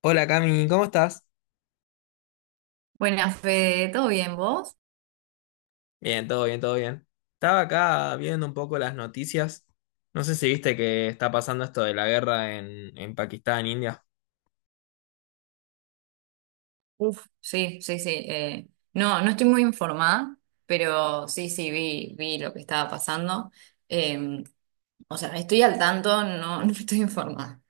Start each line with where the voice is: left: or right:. left: Hola Cami, ¿cómo estás?
right: Buenas, Fede, ¿todo bien vos?
left: Bien, todo bien, todo bien. Estaba acá viendo un poco las noticias. No sé si viste que está pasando esto de la guerra en Pakistán, India.
right: Uf, sí, sí, sí. No, no estoy muy informada, pero sí, sí, vi lo que estaba pasando. Eh, o sea, estoy al tanto, no, no estoy informada.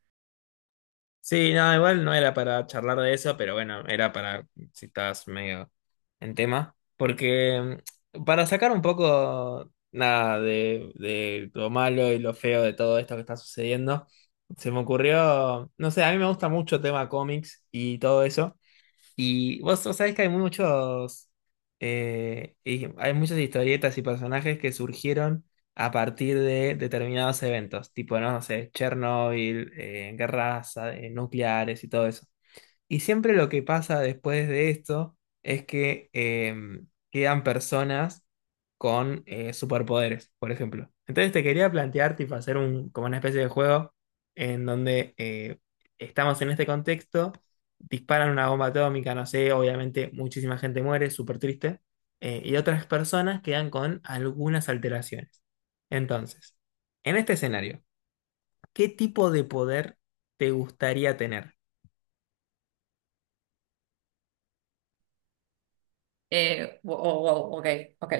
left: Sí, no, igual no era para charlar de eso, pero bueno, era para si estás medio en tema. Porque para sacar un poco nada de lo malo y lo feo de todo esto que está sucediendo, se me ocurrió, no sé, a mí me gusta mucho tema cómics y todo eso. Y vos sabés que hay muchos, y hay muchas historietas y personajes que surgieron a partir de determinados eventos, tipo, no sé, Chernobyl, guerras, nucleares y todo eso. Y siempre lo que pasa después de esto es que quedan personas con superpoderes, por ejemplo. Entonces te quería plantear, tipo, hacer un, como una especie de juego en donde estamos en este contexto, disparan una bomba atómica, no sé, obviamente muchísima gente muere, súper triste, y otras personas quedan con algunas alteraciones. Entonces, en este escenario, ¿qué tipo de poder te gustaría tener?
right: Wow, wow, ok, ok.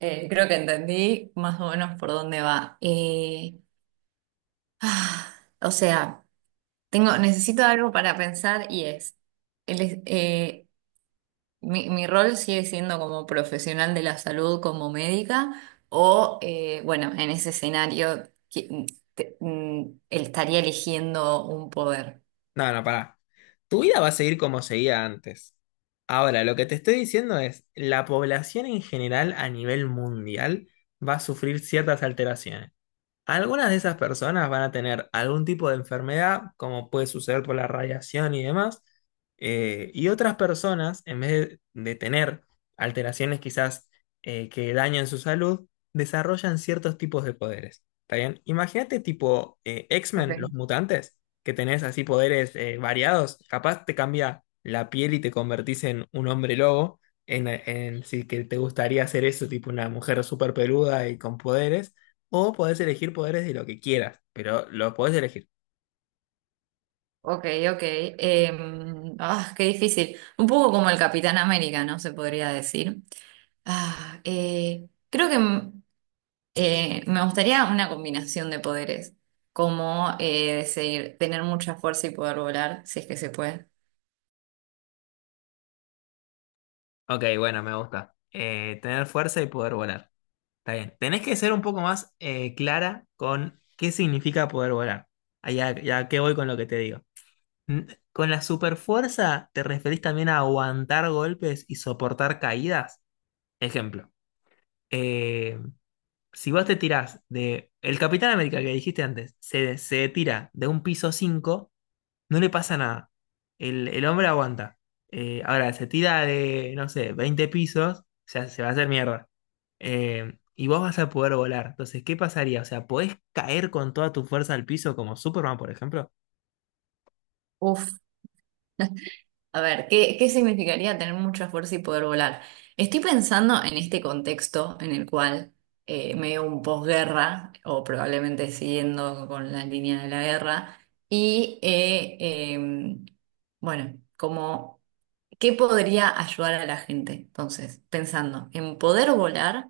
right: Creo que entendí más o menos por dónde va. Ah, o sea, necesito algo para pensar y es, el, es- eh, mi rol sigue siendo como profesional de la salud, como médica, o bueno, en ese escenario estaría eligiendo un poder.
left: No, no, pará. Tu vida va a seguir como seguía antes. Ahora, lo que te estoy diciendo es, la población en general a nivel mundial va a sufrir ciertas alteraciones. Algunas de esas personas van a tener algún tipo de enfermedad, como puede suceder por la radiación y demás, y otras personas, en vez de tener alteraciones quizás que dañan su salud, desarrollan ciertos tipos de poderes. ¿Está bien? Imagínate tipo
right: Ok,
left: X-Men, los mutantes, que tenés así poderes variados, capaz te cambia la piel y te convertís en un hombre lobo, si que te gustaría hacer eso, tipo una mujer súper peluda y con poderes. O podés elegir poderes de lo que quieras, pero los podés elegir.
right: ok, ok. Qué difícil. Un poco como el Capitán América, ¿no? Se podría decir. Creo que me gustaría una combinación de poderes, como decir, tener mucha fuerza y poder volar, si es que se puede.
left: Ok, bueno, me gusta. Tener fuerza y poder volar. Está bien. Tenés que ser un poco más clara con qué significa poder volar. Allá, ya qué voy con lo que te digo. N- ¿Con la superfuerza te referís también a aguantar golpes y soportar caídas? Ejemplo. Eh, si vos te tirás de... El Capitán América que dijiste antes, se tira de un piso 5. No le pasa nada. El hombre aguanta. Ahora, se tira de, no sé, 20 pisos, o sea, se va a hacer mierda. Y vos vas a poder volar. Entonces, ¿qué pasaría? O sea, ¿podés caer con toda tu fuerza al piso como Superman, por ejemplo?
right: Uf. A ver, qué significaría tener mucho esfuerzo y poder volar? Estoy pensando en este contexto en el cual medio un posguerra, o probablemente siguiendo con la línea de la guerra, y em, bueno, como ¿qué podría ayudar a la gente? Entonces, pensando en poder volar,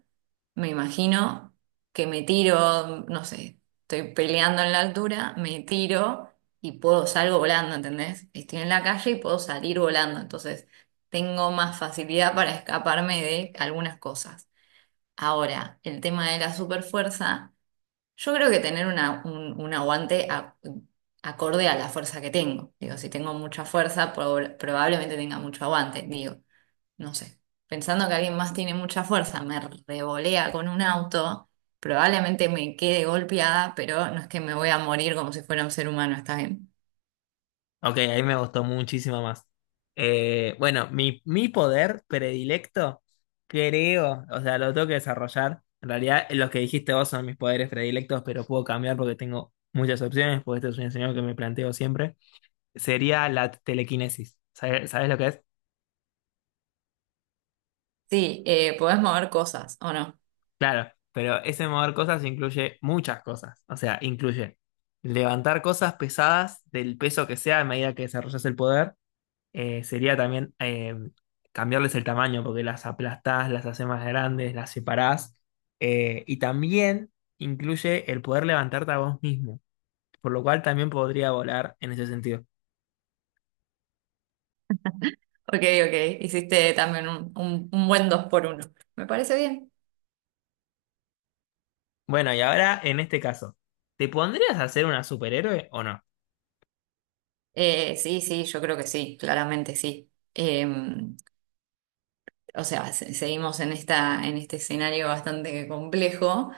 right: me imagino que me tiro, no sé, estoy peleando en la altura, me tiro y puedo salgo volando, ¿entendés? Estoy en la calle y puedo salir volando, entonces tengo más facilidad para escaparme de algunas cosas. Ahora, el tema de la superfuerza. Yo creo que tener un aguante acorde a la fuerza que tengo. Digo, si tengo mucha fuerza, probablemente tenga mucho aguante. Digo, no sé. Pensando que alguien más tiene mucha fuerza, me revolea con un auto, probablemente me quede golpeada, pero no es que me voy a morir como si fuera un ser humano, ¿está bien?
left: Ok, ahí me gustó muchísimo más. Bueno, mi poder predilecto, creo, o sea, lo tengo que desarrollar. En realidad, los que dijiste vos son mis poderes predilectos, pero puedo cambiar porque tengo muchas opciones, porque este es un escenario que me planteo siempre. Sería la telequinesis. ¿Sabes lo que es?
right: Sí, podés mover cosas, ¿o no?
left: Claro, pero ese mover cosas incluye muchas cosas. O sea, incluye levantar cosas pesadas del peso que sea a medida que desarrollas el poder. Sería también cambiarles el tamaño porque las aplastás, las haces más grandes, las separás. Y también incluye el poder levantarte a vos mismo, por lo cual también podría volar en ese sentido.
right: Ok, ok, hiciste también un buen dos por uno. Me parece bien.
left: Bueno, y ahora en este caso, ¿te pondrías a ser una superhéroe o no?
right: Sí, sí, yo creo que sí, claramente sí. O sea, seguimos en en este escenario bastante complejo,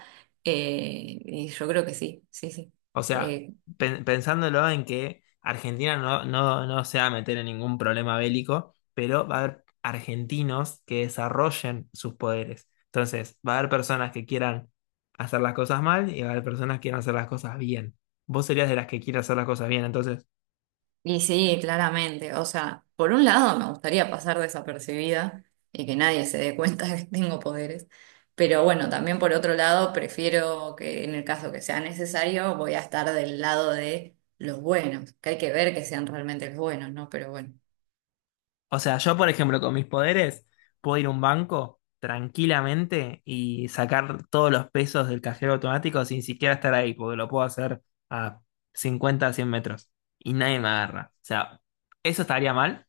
right: y yo creo que sí, sí, sí.
left: O sea,
right: Sí,
left: pensándolo en que Argentina no, no, no se va a meter en ningún problema bélico, pero va a haber argentinos que desarrollen sus poderes. Entonces, va a haber personas que quieran hacer las cosas mal y va a haber personas que quieran hacer las cosas bien. Vos serías de las que quiere hacer las cosas bien, entonces.
right: y sí, claramente. O sea, por un lado me gustaría pasar desapercibida y que nadie se dé cuenta que tengo poderes, pero bueno, también por otro lado prefiero que en el caso que sea necesario voy a estar del lado de los buenos, que hay que ver que sean realmente los buenos, ¿no? Pero bueno.
left: O sea, yo, por ejemplo, con mis poderes, puedo ir a un banco tranquilamente y sacar todos los pesos del cajero automático sin siquiera estar ahí, porque lo puedo hacer a 50, 100 metros y nadie me agarra. O sea, ¿eso estaría mal?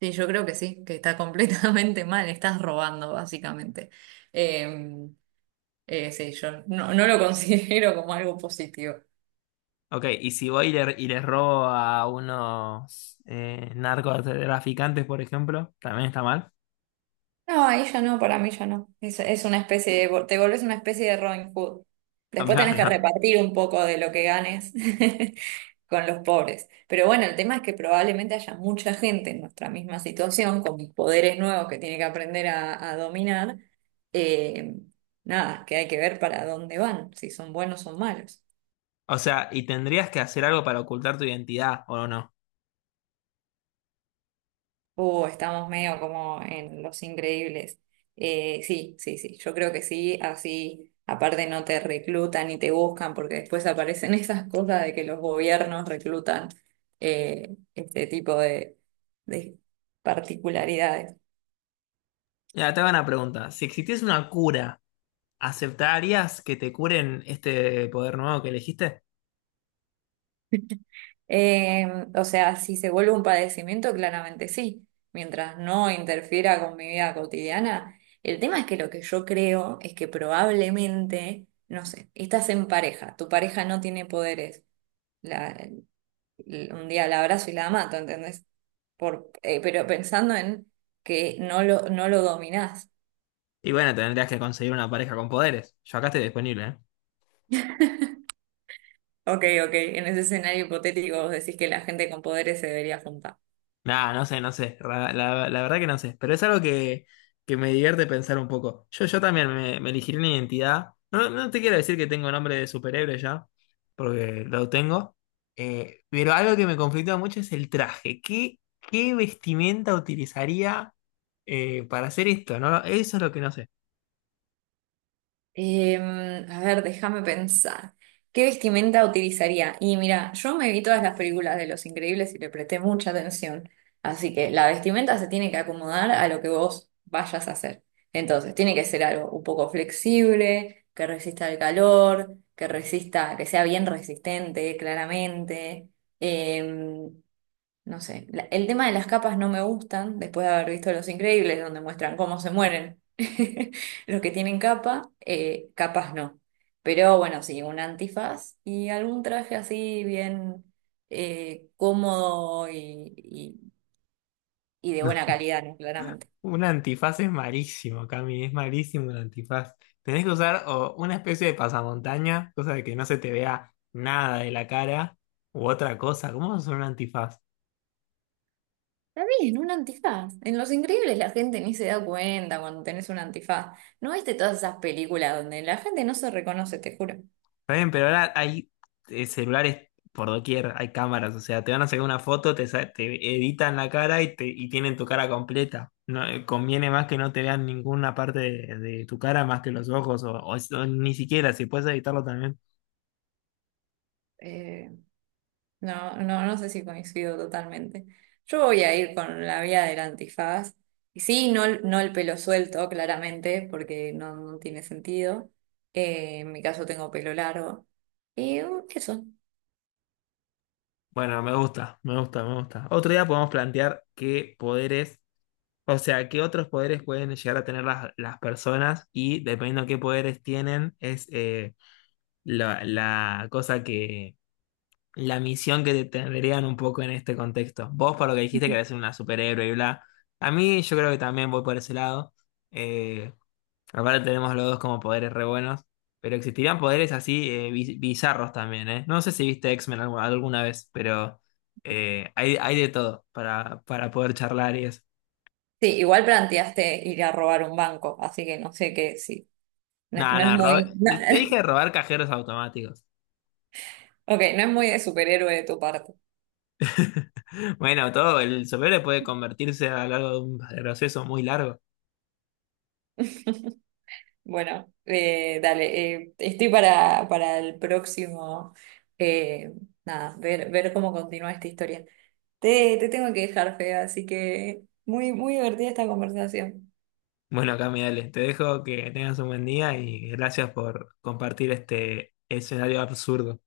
right: Sí, yo creo que sí, que está completamente mal, estás robando básicamente. Eh, sí, yo no, no lo considero como algo positivo.
left: Ok, y si voy y y les robo a unos narcotraficantes, por ejemplo, ¿también está mal?
right: No, ahí ya no, para mí ya no. Es una especie de, te volvés una especie de Robin Hood. Después
left: No,
right: tenés que
left: no.
right: repartir un poco de lo que ganes con los pobres. Pero bueno, el tema es que probablemente haya mucha gente en nuestra misma situación, con poderes nuevos que tiene que aprender a dominar. Eh, Nada, que hay que ver para dónde van, si son buenos o malos.
left: O sea, y tendrías que hacer algo para ocultar tu identidad, ¿o no?
right: Estamos medio como en Los Increíbles. Sí, sí, sí, yo creo que sí, así aparte no te reclutan y te buscan porque después aparecen esas cosas de que los gobiernos reclutan este tipo de particularidades.
left: Mira, te hago una pregunta. Si existiese una cura, ¿aceptarías que te curen este poder nuevo que elegiste?
right: Eh, o sea, si se vuelve un padecimiento, claramente sí, mientras no interfiera con mi vida cotidiana. El tema es que lo que yo creo es que probablemente, no sé, estás en pareja, tu pareja no tiene poderes. la- un día la abrazo y la mato, ¿entendés? Por, pero pensando en que no lo dominás.
left: Y bueno, tendrías que conseguir una pareja con poderes. Yo acá estoy disponible, ¿eh?
right: Ok, ok, en ese escenario hipotético vos decís que la gente con poderes se debería juntar.
left: Nah, no sé, no sé. La verdad que no sé. Pero es algo que me divierte pensar un poco. Yo también me elegiría una identidad. No, no te quiero decir que tengo nombre de superhéroe ya, porque lo tengo. Pero algo que me conflictúa mucho es el traje. ¿Qué vestimenta utilizaría para hacer esto? No, eso es lo que no sé.
right: Em, a ver, déjame pensar. ¿Qué vestimenta utilizaría? Y mira, yo me vi todas las películas de Los Increíbles y le presté mucha atención. Así que la vestimenta se tiene que acomodar a lo que vos vayas a hacer. Entonces, tiene que ser algo un poco flexible, que resista el calor, que resista, que sea bien resistente, claramente. Em, no sé, el tema de las capas no me gustan, después de haber visto Los Increíbles, donde muestran cómo se mueren los que tienen capa, capas no. Pero bueno, sí, un antifaz y algún traje así bien cómodo y de buena calidad, ¿no? Claramente.
left: Un antifaz es malísimo, Cami, es malísimo un antifaz. Tenés que usar o una especie de pasamontaña, cosa de que no se te vea nada de la cara, u otra cosa. ¿Cómo vas a usar un antifaz?
right: Está bien, un antifaz. En Los Increíbles la gente ni se da cuenta cuando tenés un antifaz. ¿No viste todas esas películas donde la gente no se reconoce, te juro?
left: Está bien, pero ahora hay celulares por doquier, hay cámaras, o sea, te van a sacar una foto, te editan la cara y tienen tu cara completa. No, conviene más que no te vean ninguna parte de tu cara más que los ojos, o ni siquiera, si puedes editarlo también.
right: Eh, No, no, no sé si coincido totalmente. Yo voy a ir con la vía del antifaz. Y sí, no, no el pelo suelto, claramente, porque no, no tiene sentido. En mi caso tengo pelo largo. Y eso.
left: Bueno, me gusta, me gusta, me gusta. Otro día podemos plantear qué poderes, o sea, qué otros poderes pueden llegar a tener las personas y dependiendo de qué poderes tienen, es la cosa que, la misión que tendrían un poco en este contexto. Vos, por lo que dijiste,
right: Ujú.
left: querés ser una superhéroe y bla. A mí yo creo que también voy por ese lado. Eh, Aparte tenemos los dos como poderes re buenos, pero existirían poderes así bizarros también, ¿eh? No sé si viste X-Men alguna vez, pero hay de todo para poder charlar y eso.
right: Sí, igual planteaste ir a robar un banco, así que no sé qué, sí. No,
left: No,
right: no es
left: no,
right: muy.
left: te dije robar cajeros automáticos.
right: Ok, no es muy de superhéroe de tu parte.
left: Bueno, todo, el superhéroe puede convertirse a lo largo de un proceso muy largo.
right: Bueno, dale, estoy para el próximo. eh, Nada, ver, ver cómo continúa esta historia. Te tengo que dejar, Fea, así que muy, muy divertida esta conversación.
left: Bueno, Cami, dale, te dejo que tengas un buen día y gracias por compartir este escenario absurdo.